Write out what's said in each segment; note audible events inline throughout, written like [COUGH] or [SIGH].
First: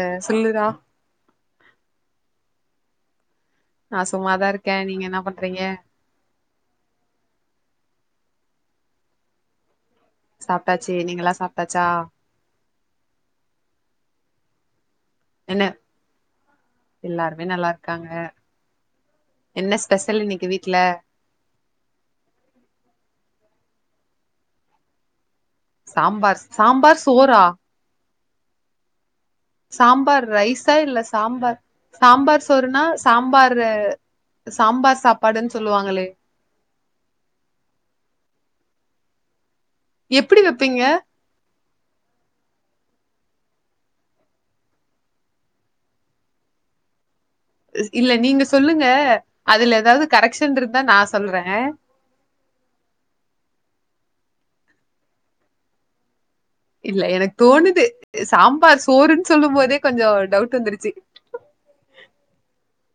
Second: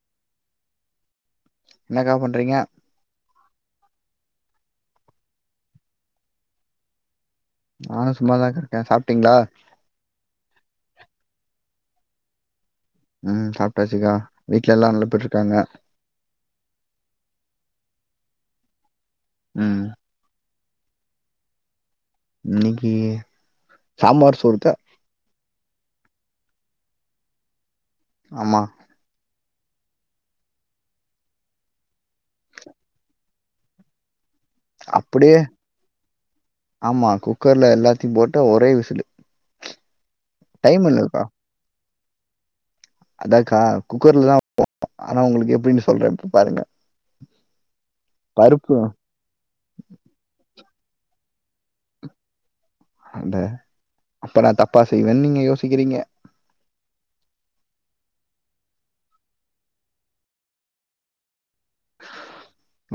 எ சொல்லுறா என்னக்கா பண்றிங்க நா சும்மாதா இருக்கே, நீங்க என்ன பண்றீங்க? நானு சும்மாதாங்க இருக்கே, சாப்ட்டீங்ளா? சாப்ட்டாச்சு நீங்கல்லா சாப்ட்டாச்சா ம், சாப்டாச்சுக்கா வீட்ல எல்லா நல்ல என்ன எல்லாருமே நல்லா க்காங்க என்ன ம் ஸ்பெஷல் இன்னைக்கு வீ ட்ல இன்னைக்கு சாம்பார் சோறுதா சாம்பார் சாம்பார் சோறா ஆமா சாம்பார் ரைசா இல்ல சாம்பார் சாம்பார் சோறுனா சாம்பார் சாம்பார் அப்படியே சாப்பாடுன்னு சொல்லுவாங்களே ஆமா குக்கர்ல எல்லாத்தையும் போட்டு ஒ கை விசிலு எப்டி வெப்பீங்க டைம் இல்லக்கா அதாக்கா குக்கர்லதா வெப்போ ஆனா உங்களுக்கு எப்டின்னு சொல்றன் இப்ப பாருங்க இல்ல நீங்க பருப்பு சொல்லுங்க அதுல ஏதாவது கரெக்ஷன் இருந் தா நா சொல்றே அத அப்ப நா தப்பா செய்வேன்னு நீங்க யோசிக்கிறீங்க இல்ல எனக்கு தோணுது சாம்பார் சோறுன்னு சொல்லும் போதே கொஞ்ச டவுட் வந்துருச்சு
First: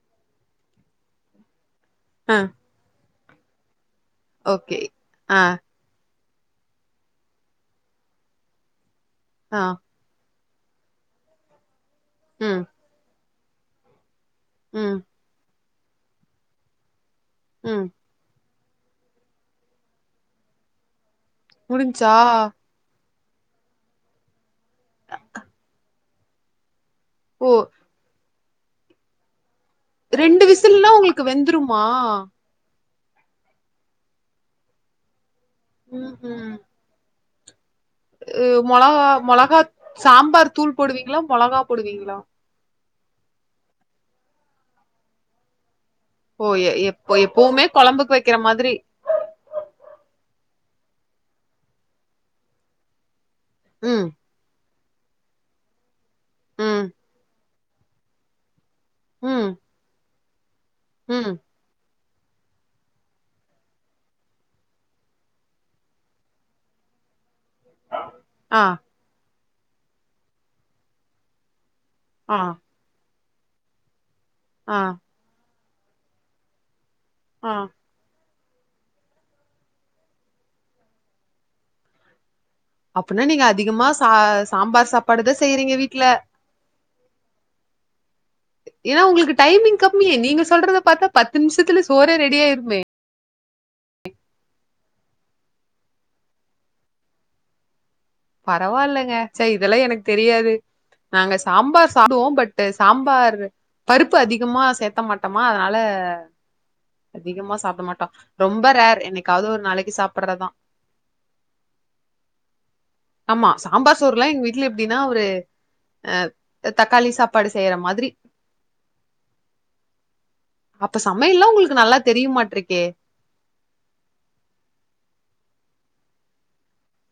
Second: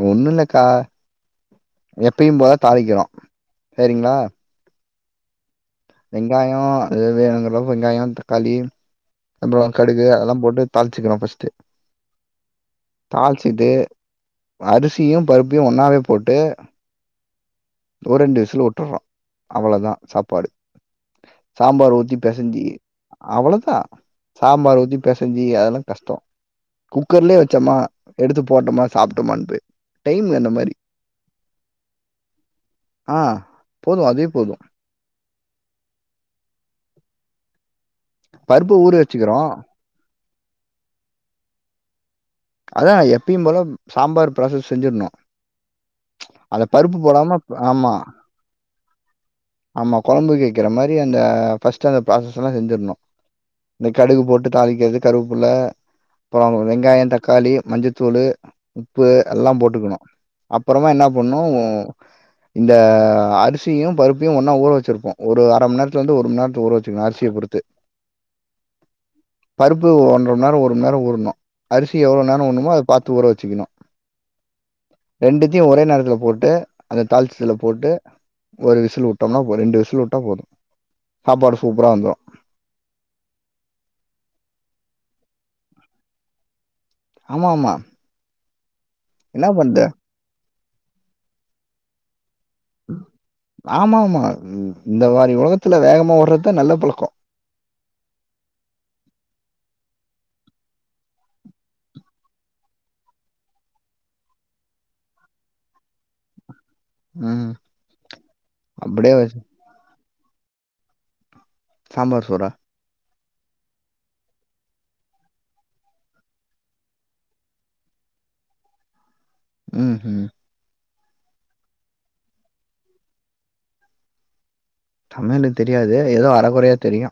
ஒண்ணுல்லக்கா ஆ எப்பயும் போல தாளிக்கிறோ சரிங்களா ஓகே ஆ வெங்காய அது வேணுங்கறளவுக்கு வெங்காய தக்காளி ஆ அப்ற கடுகு அதெல்லா போட்டு தாளிச்சுக்கறோ ஃபஸ்ட்டு ம் தாளிச்சுட்டு ம் அரிசியும் பருப் ப்பையு ஒன்னாவே போட்டு ம். ஒரு ரெண்டு விசிலு உ உட்டர்றோ அவ்வளதா சாப்பாடு சாம்பார் முடிஞ்ச்சா? ஊத்தி பெசஞ்சி அவ்வளதா சாம்பார் ஊத்தி பெசஞ்சி அதெல்லா கஷ்ட குக்கர்லயே ஓ! வச்சமா எடுத்து போட்டமா சாப்ட்டமான்து ரெண்டு விசில்லா உங்களுக்கு வெந்துருமா ஆ போது அதே போது ம் ஹூம் அ பருப்பு ஊற மொளகா வச்சுக்கிறோம். மொளாகா சாம் ம்பார் தூள் போடுவீங்களா? மொளகா போடுவீங்களா? அதா எப்பயு போல சாம்பார் ப்ராசஸ் செஞ்சிருனு ஓ! அந்த எ பருப்பு எப்ப போடாம எப்பவுமே ஆமா, கொழம்புக்கு வைக்கிற மாதிரி. ஆமா, கொழம்புக்கு வக்கிற மா ரி அந்த ஃப்சஸ்ட் அந்த ப்ராஸஸ் எல்லா செஞ்சிரணு இந்த ம். கடுகு போட்டு தாளிக்கிறது கருவப்புல்ல அப்பறோ அங்க ம். வெங்காய தக் காளி, மஞ்சத்தூளு உப்பு ம். எல்லா போட்டுக்குணு அப்பறமா என்னா ம். பண்ணு இந்த அரிசியு பருப்பையு ஒன்னா ஊற வெச்சிருப்போ. ஒரு அரமண்நேரத்துல இருந்து ஒரு மண்நேரத்துக்கு ஊற வெச்சுக்குனு அரிசிய பொறுத்து ஆ பருப்பு ஒன்ற மண்நேர ஒரு மண் நேர ஊறணு அரி சி எவ்ள ஆ. நேர ஊறணுமோ அத பாத்து ஊற வெச்சுக்கணு ஆ த்தயு ஒரே நேரத்துல போட்டு அத தாள்ச்சு ஆ. இதுல போட்டு ஒரு விசில் உட்டம்னா ஒரு ரெண்டு விசில் உட்டா போது சாப்பாடு சூப்பரா வந்துரு அப்பன்னா நீங்க அதிகமா சா சாம்பார் சாப்பாடுதா செய்றிங்க வீட்ல ஆமா ஆமா ஏனா உங்ளுக்கு என்ன டைமிங் பண்ற கம்மி நீங்க சொல்றத பாத்தா பத்து நிம்சத்துல சோறே ரெடி ஆய் ஆமா ஆமா இந்த மாரி ஒலக த்துல வேகமா ஓடறதுதா நல்ல பழக்க பரவாலங்க ச்ச இதெல்லா எனக்கு தெரியாது நாங்க சாம்பார் சாப்டுவோ பட் சாம்பார் பருப்பு அதிகமா சேத்த மாட்டமா அதனால ம் அதிகமா சாப்ட மாட்டோ ரொம்ப ரேர் அப்படியே வச்சு என்னைக்காவுது ஒரு நாளைக்கு சாப் பட்றதா சாம்பார் சோறா ஆமா சாம்பார் சோறுல்லா எங்க வீட்ல எப்டின்னா ஒரு அ தக்காளி சாப்பாடு செய்யற மாதிரி ம் ம் அப்ப சமையல்லா உங்களுக்கு நல்லா தெரியுமாட்ருக்கே சமையலு தெரியாது ஏதோ அரகொறையா தெரியு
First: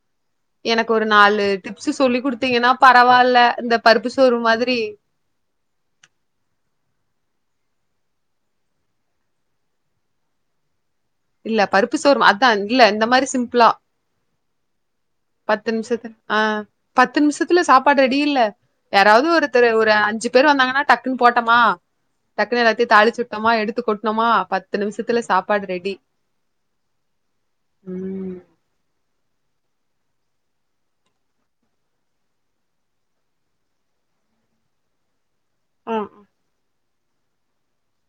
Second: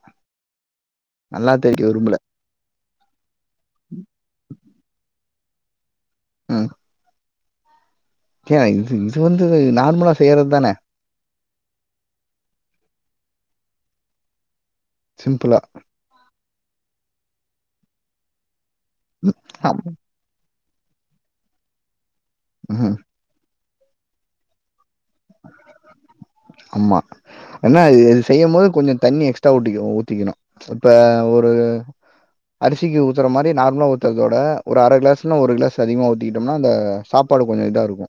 எனக்கு ஒரு நாலு டிப்ஸு சொல்லி குடுத்திங்கனா பரவால்ல இந்த பருப்பு சோறு மாதிரி ம் கே இது இது வந்து நார்மலா செய்றது தான இல்ல பருப்பு சோரு அதா இல்ல இந்த மாரி சிம்ப்ளா சிம்பிளா பத்து நிம்ஷத்துல ஆ பத்து நிம்சத்துல சாப்பாடு ரெடி இல்ல யாராவது ஒருத்தர் ஆம். ஒரு அஞ்சி பேர் வந்தாங்கன்னா டக்குன் போட்டமா டக்குன்னு எல்லாத்தயு ம்ஹ்ம். தாளிச்சுட்டமா எடுத் து கொட்னமா பத்து நிம்ஷத்துல சாப்பாடு ரெடி ஆமா என்ன இ இது ம் செய்யம் போது கொஞ்சோ தண்ணி எக்ஸ்ட்ரா ஊத் ஐயோ ஊத்திக்கணு இப்ப ஒரு அரிசிக்கு ஊத்துற மாரி நார்மலா ஊத்தறதோட ஒரு அர கிளாஸ் இன்னு ஒரு கிளாஸ் ஆ அதிகமா ஊத்திகிட்டம்னா அந்த சாப்பாடு கொஞ்சோ இதாருக்கு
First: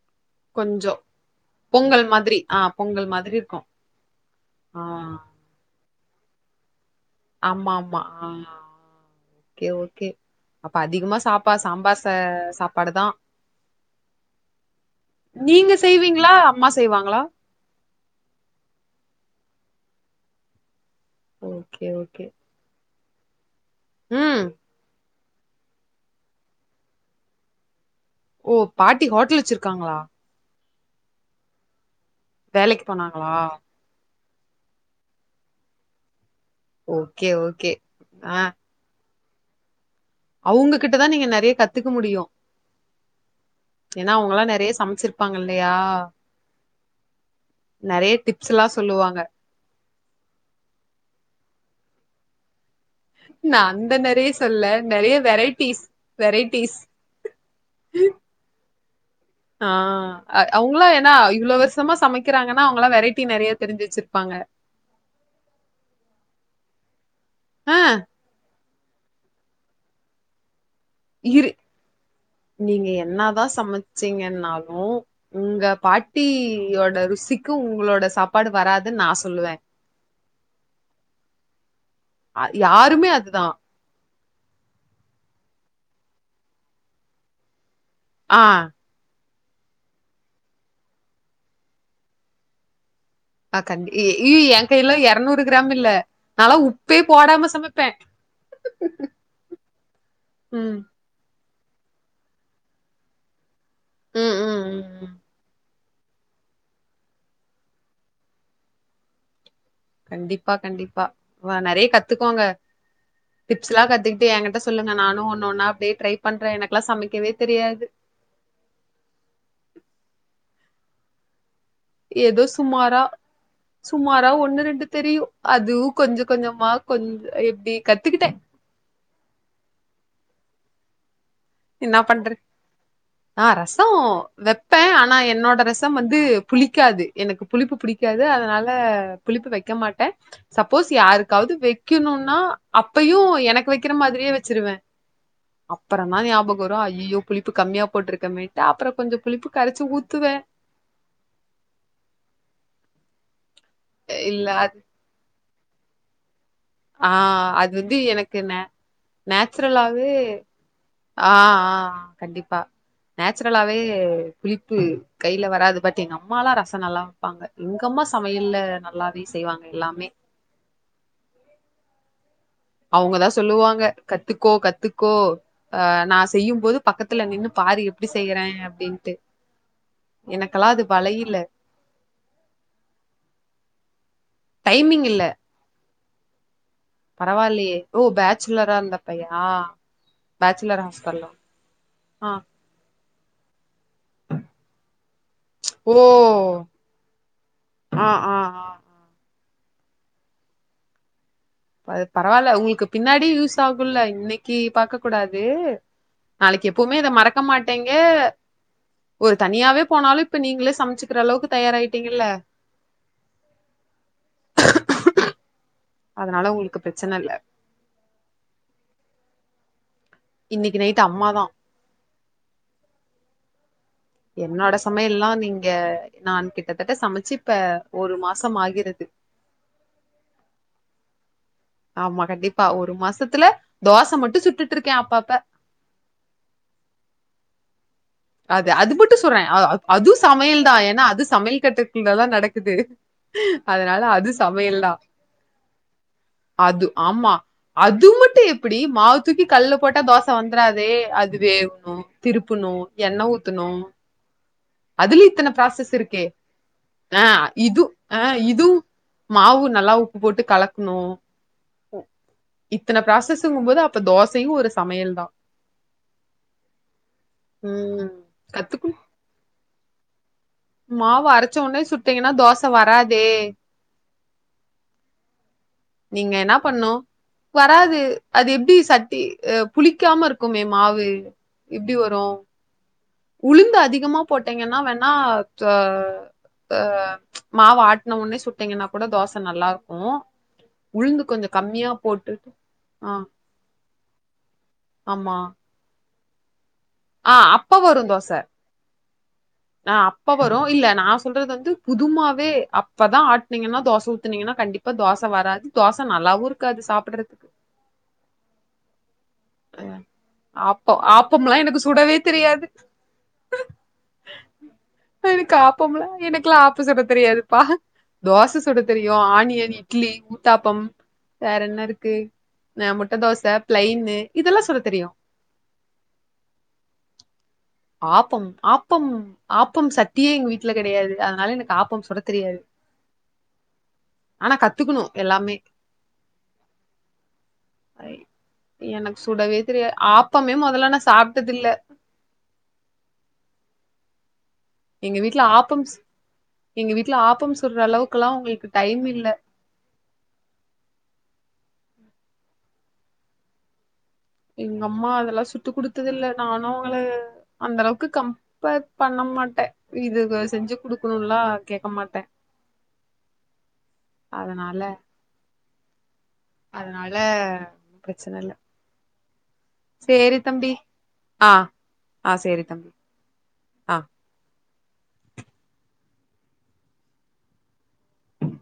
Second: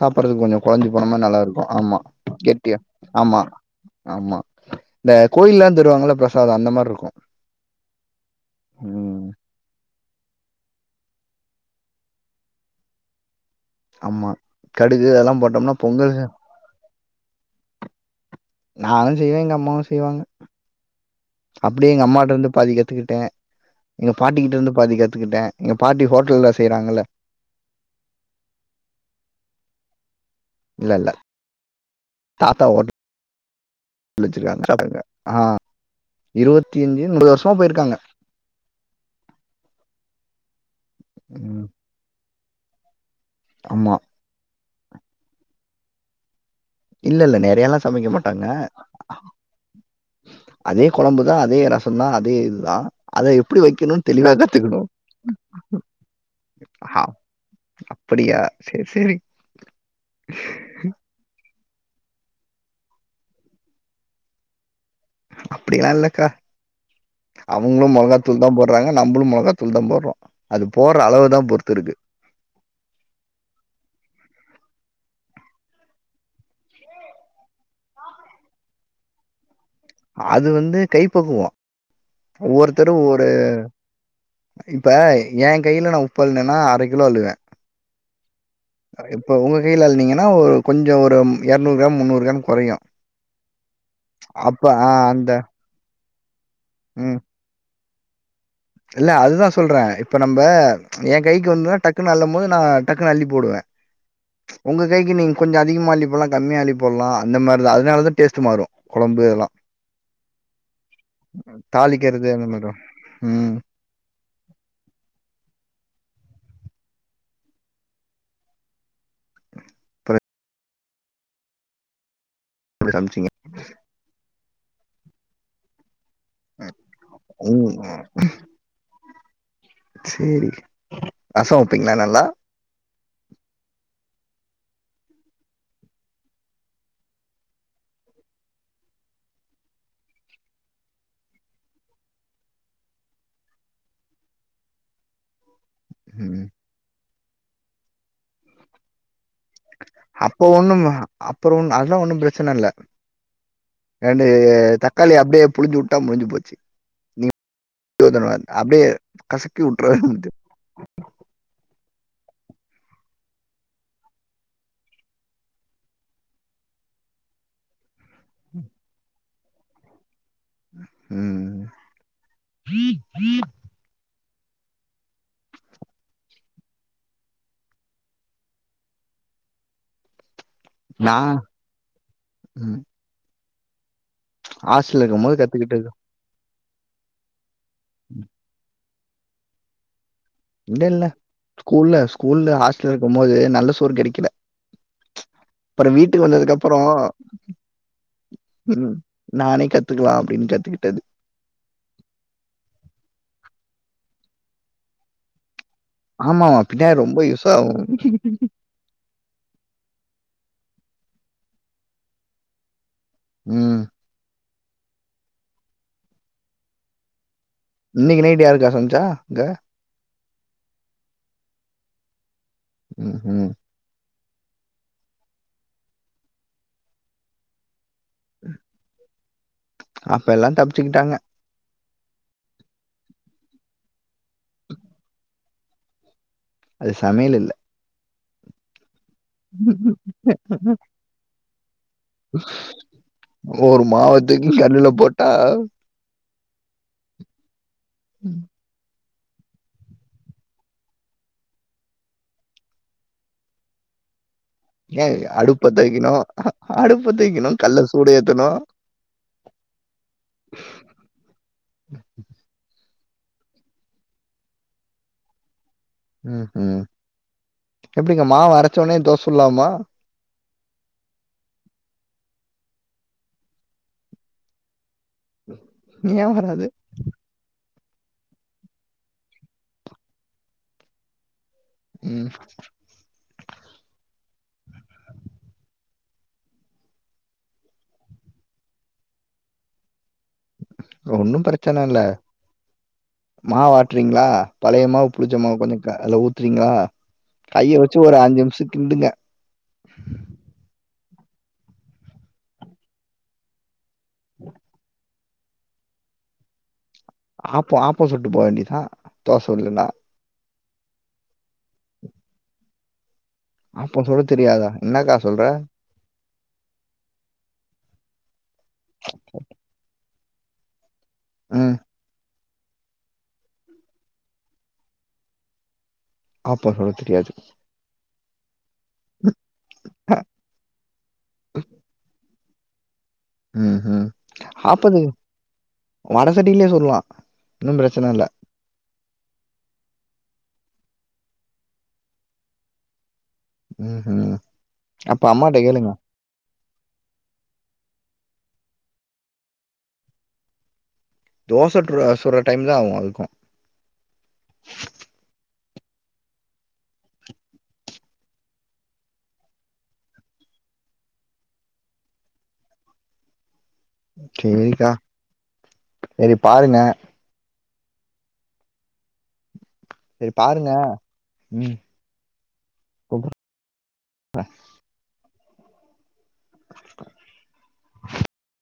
சாப்பட்றக்கு கொளஞ்சு கொஞ்சோ போனமார் நல்லாருக்கு ஆமா பொங்கல் மாதிரி ஆ கெட்டியா பொங்கல் மாதிரி ஆமா இருக்கு ஆமா ஆ இந்த கோயில்லாந் தருவாங்கல்ல பிரசாதோ அந்த மார்ருக்கு ஆமா ஆமா ஆ ஓகே ஓகே அப்ப அதிகமா சாப்பா சாம்பாச சாப்பாடுதா ஆமா. கடுகு அதெல்லாம் நீங்க போட்டோம்னா பொங்கல் செய்வீங்களா அம்மா செய்வாங்களா நானு ஜெய்வே எங்க அம்மாவு செய்வாங்க ஓகே அப்டியே எங்க ஓகே அம்மாட்ட இருந்து பாதிக் கத்துக் ட எங்க ம் பாட்டிக்கிட்ட இருந்து பாதிக் கத் கிட்டே எங்க பாட்டி ஹோட்டல்ல செய்றாங்கல்ல ஓ பாட்டி ஹோட்டல் வச்சிருக்காங்களா இல்ல இல்ல தாத்தா வேலைக்கு ஹோட்டல் போனாங்களா [UNINTELLIGIBLE] வச்சிருக்காங்க [UNINTELLIGIBLE] ஆ இருவத்தி அஞ்சு [UNINTELLIGIBLE] ஓகே வருஷமா ஓகே போயிருக்காங்க அவங்க கிட்டதா நீங்க நறைய ம் கத்துக்க முடியு ஆமா ஏன்னா அவங்கல்லா நறைய சமைச்சிருப்பாங்க இல்லையா இல்ல இல்ல நறயல்லா சமைக்க நெறைய மாட்டாங்க டிப்ஸ் எல்லா சொல்லுவாங்க அதே கொழம்புதா அதே ரச எப்டின்னா அதே இதுதா அத நா எப்டி அந்த வைக்கணுனு நெறைய தெளிவா சொல்ல கத்துக்கணு நெறைய வெரைட்டிஸ் வெரைட்டிஸ் அப்படியா சேரி சேரி ஆ அவங்களா எனா இவ்ள வருஷ் மா சமைக்கிறாங்கன்னா அவங்களா வெரைட்டி நறைய தெரிஞ்சு வச்சிருப்பாங்க அப்படிலா இல்லக்கா ஆ அவங்களு மொளகாத்தூள் தா போ ட்ராங்க நம்மளு மொளகா தூள் தா போட்றோ அது போடுற அளவுதா இரு பொறுத்து இருக்கு நீங்க என்னாதா சமைச்சீங்கன்னாலு உங்க பாட்டியோட ருசிக்கு உங்ளோட சாப்பாடு வராதுன் நா சொல்லுவே அது வந்து கைப்பக்குவ ஒவ்வொருத்தரு யாருமே ஒரு அதுதா இப்ப ஏ கைல நா உப்பு அள்ளுனேன்னா அர கிலோ அள்ளுவே ஆ இப்ப ஒங்க கைல அள்ளுனீங்கனா ஒரு கொஞ்சோ ஒரு எரநூறு கிராம் முந்நூறு கிராம் கொறையு ஆ கண்டி இ இ ஏ கைல அந்த எரநூறு கிராம் இல்ல நாலா உப்பே ம். போடாம சமப் பே இல்ல அதுதா சொல்றே இப்ப நம்ப ம் ஏ கை க்கு வந்ததுனா டக்குன்னு அள்ளம் போது நா டக்குன்னு அள்ளி போடுவே ம் ம் ம் உங்க ம். கைக்கு நீங்க கொஞ்சோ அ திகமா அள்ளி போடலா கம்மியா அள்ளிப் போடலா அந்த மாதிரிதா அதனாலதா டேஸ்ட் மாறு கொழம்பு இதலா கண்டிப்பா கண்டிப்பா வ நெறையா தாளிக்கிறது கத்துக்கோங்க அந்த மாரி தான். ம். டிப்ஸ்ல்லா கத்துக்கிட்டு ஏகிட்ட சொல்லுங்க நானு ஒன்னு ஒன்னா அப்டியே ட்ரை பண்றே எனக்குல்லா சமைக்கவே தெரியாது பெற ஏதோ சுமாரா சமைச்சீங்க. சுமாரா ஒன்னு ரெண்டு தெரியு அதுவு கொஞ்ச கொஞ்சமா கொஞ்ச எப்டி ம். கத்துக்கிட்டே சேரி ரசோ வப்பீங்களா என்னா நல்லா பண்ற ஆ ரசோ வப்பே ஆனா என்னோட ரசம் வந்து புளிக்காது எனக்கு புளிப்பு புடிக்காது அதனால புளிப்பு வைக்க மாட்டே சப்போஸ் யாருக்காவது வைக்கணுன்னா அப்பயு எனக்கு வைக்கிற மாதிரியே வச்சிருவே அப்பறந்தா நியா ம். அய்யய்யோ புளிப்பு கம்மியா போட்டுருக்கமேன்ட்டு அப்பறோ கொஞ்சோ அப்ப ஒண்ணு அப்பற ஒண்ணு அதெல்லா ஒன்னு பிரச்சன இல்ல ரெண்டு இல்ல தக்காளிய அப்டியே புழிஞ்சி விட்டா முடிஞ்சி போச்சு ஆஹ் அது வந்து எனக்கு நே அப்டியே கசக்கி நேச்சுரலாவே வுட்ற ஆஹ் ஆஹ் கண்டிப்பா நேச்சுரலாவே புளிப்பு கையில வராது பட் எங்க அம்மலா ரசோ நல்லா வைப்பாங்க எங்கம்மா சமையல்ல நல்லா வீ செய்வாங்க எல்லாமே உ உ அவுங்கதா சொல்லுவாங்க கத்துக்கோ கத்துக்கோ ஆஹ் நா செய்யும்போது பக்கத்துல நின்னு பாரு எப்டி செய்யறே அப்டின்ட்டு எனக்கெலா அது நா வளையில ம் ஹாஸ்டல்ல இருக்கும்போது கத்துக்கிட்டது பரவால்லையே ஓ பேச்சுலரா இருந்த ப்பையா இல்ல இல்ல ஸ்கூல்ல ஸ்கூல்ல ஹாஸ்டல் இருக்போது நல்ல சோர் கெடைக்கல அப்பறோ ஓ வீட்டுக்கு வந்ததுக் அப்பறோ ஆ ஆ ஆ ஆ ம் நானே கத்துக்கலா அப்டின் கத்துகிட்டது பரவால்ல உங்களுக்கு பின்னாடி யூஸ் ஆகுல்ல இன்னக்கி பாக்க கூடாது ஆமாமா நாளைக்கு எப்பவுமே பின்னாடி இத ரொம்ப மறக்க யூஸ் ஆகும் மாட்டிங்க ஒரு தனியாவே போனாலு இப்ப நீங்ளே சமச்சுக்குற அளவுக்கு தயாராயிட்டீங்கல்ல ம் அதனால உங்ளுக்கு ப்ரச்சன இல்ல இன்னக்கி நைட்டு யாரு இருக்கா கவிதா அங்க இன்னக்கு நைட்டு அம்மாதா உஹூம் என்னோட சமையல்லா வந்து இங்க நா கிட்டத்தட்ட சமச்சி இப்ப ஒரு மாசம் ஆகிறது அப்ப எல்லா தப்பிச்சிக்கிட்டாங்க ஆமா கண்டிப்பா ஒரு மாசத்துல தோச மட்டு சுட்டுட்டிருக்கே அப்பப்ப அது சமையல் இல்ல அது அதுப்பு சொல்னே அது அது சமையல் தா ஏன்னா அது சமையல் கட்டுக்குள்ள தா நடக்குது ஒரு அதனால மாவ அது தூக்கி சமையல் கல்லுல தா போட்டா அது ஆமா அது மட்டு எப்டி மாவு தூக்கி கல்ல போட்டா தோச வந்துராதே அதுவேகணு திருப்பணு எண்ண ஊத்துனு ஏன் அதுலயு இத்தன அடுப்ப ப்ராசஸ் இருக்கே தூக்கணும் அடுப்ப ஆஹ் தூக்கணும் இது கல்ல சூடு ஆஹ் ஏத்தணும் இது மாவு நல்லா உப்பு போட்டு கலக்ணு இ இத்தன ப்ராசஸுங்கும்போது அப்ப தோசையும் ஒரு சமையல் தா ஹ்ம் ஹாம் ம் எப்டிங்க மாவரச்ச உடனே தோச சுட்லாமா மாவ அரச்சோனே சுட்டீங்கனா தோச வராதே நீங்க ஏன் என்னா வராது பண்ணு வராது அது எப்டி சட்டி அஹ் புளிக்காம இருக்குமே மாவு எப்டி ம் வரு உளுந்து அதிகமாப் போட்டெங்கனா வேணா து ஆஹ் மாவு ஆட்ன ஒன்னே சுட்டிங்கனா கூட தோச நல்லாருக்கு ஒன்னு‌ பிரச்சன இல்ல ஆ மாவாட்றீங்ளா பழைய மாவு ஆமா புளிச்சமாவ கொஞ்ச க அதுல ஊத் ட்றீங்ளா ஆ கைய வச்சு ஒரு அஞ்சு நிம்ஷ கிண்டுங்க ஆஹ் அப்ப வரு இல்ல நா சொ சொல்றது வந்து புது மாவே அப்பதா ஆட்னீங்கனா தோச ஊத்துனிங்கனா கண்டிப்ப தோச ச வராது தோச நல்லாவு இருக்காது சாப் ஆப்ப ஆப்போ சுட்டு போ வேண்டிதா தோச வர்லன ஆப்ப ஆப்பம்லா எனக்கு சுடவே தெரியாது ஆப்போ சுட தெரியாதா என்னக்கா சொல்ற க்கு ஆப்ப சுட தெரியாதுப்பா தோச சு சுட தெரியு ஆனியன் இட்லி ஊத்தாப்பம் வேற ம். என்ன இருக்கு ஆஹ் முட்ட தோச பிளைன்னு இதெல்லா சுட தெரியு ஆப்ப சுட தெரியாது ஆப்பம் ஆப் பம் ஆப்பம் சட்டியே எங்க வீட்ல கெடையாது அதனால எனக்கு ஆப்பம் சுடத் தெரியாது உம் ஹிம் ஆனா ஆப்ப நீ கத்துக்கணு எல்லாமே வடசட்டிலே சுட்லா ஒன்னு பிரச்சன ஐ- இல்ல எனக்கு சுடவே தெரியா ஆப்பமே மொதல்ல நா சாப்ட்டதில்ல உம் ஹிம் அப்ப அம்மாட்ட ஆப்பம் கேளுங்க ஸ்- எங்க வீட்ல ஆப்பம் சுட்ற அளவுக்குலா அவ்ங்களுக்கு டைம் இல்ல தோ சுட்ருவ சுட்ற டைம் தா ஆகு அதுக்கு எங்க அம்மா அதெல்லா சுட் ட்டு குடுத்ததில்ல நானு அவ்ங்ல அந்த அளவுக்கு கம்பர் பண்ண மாட்டே இது இவ்க செஞ்சு குடுக்கணும்லா கேக்க மாட்டே அதனால சேரிக்கா அதனால பிரச்சனைல்ல சரி சேரி தம்பி பாருங்க. ஆஹ ம். ஆ சேரி தம்பி ஆ ப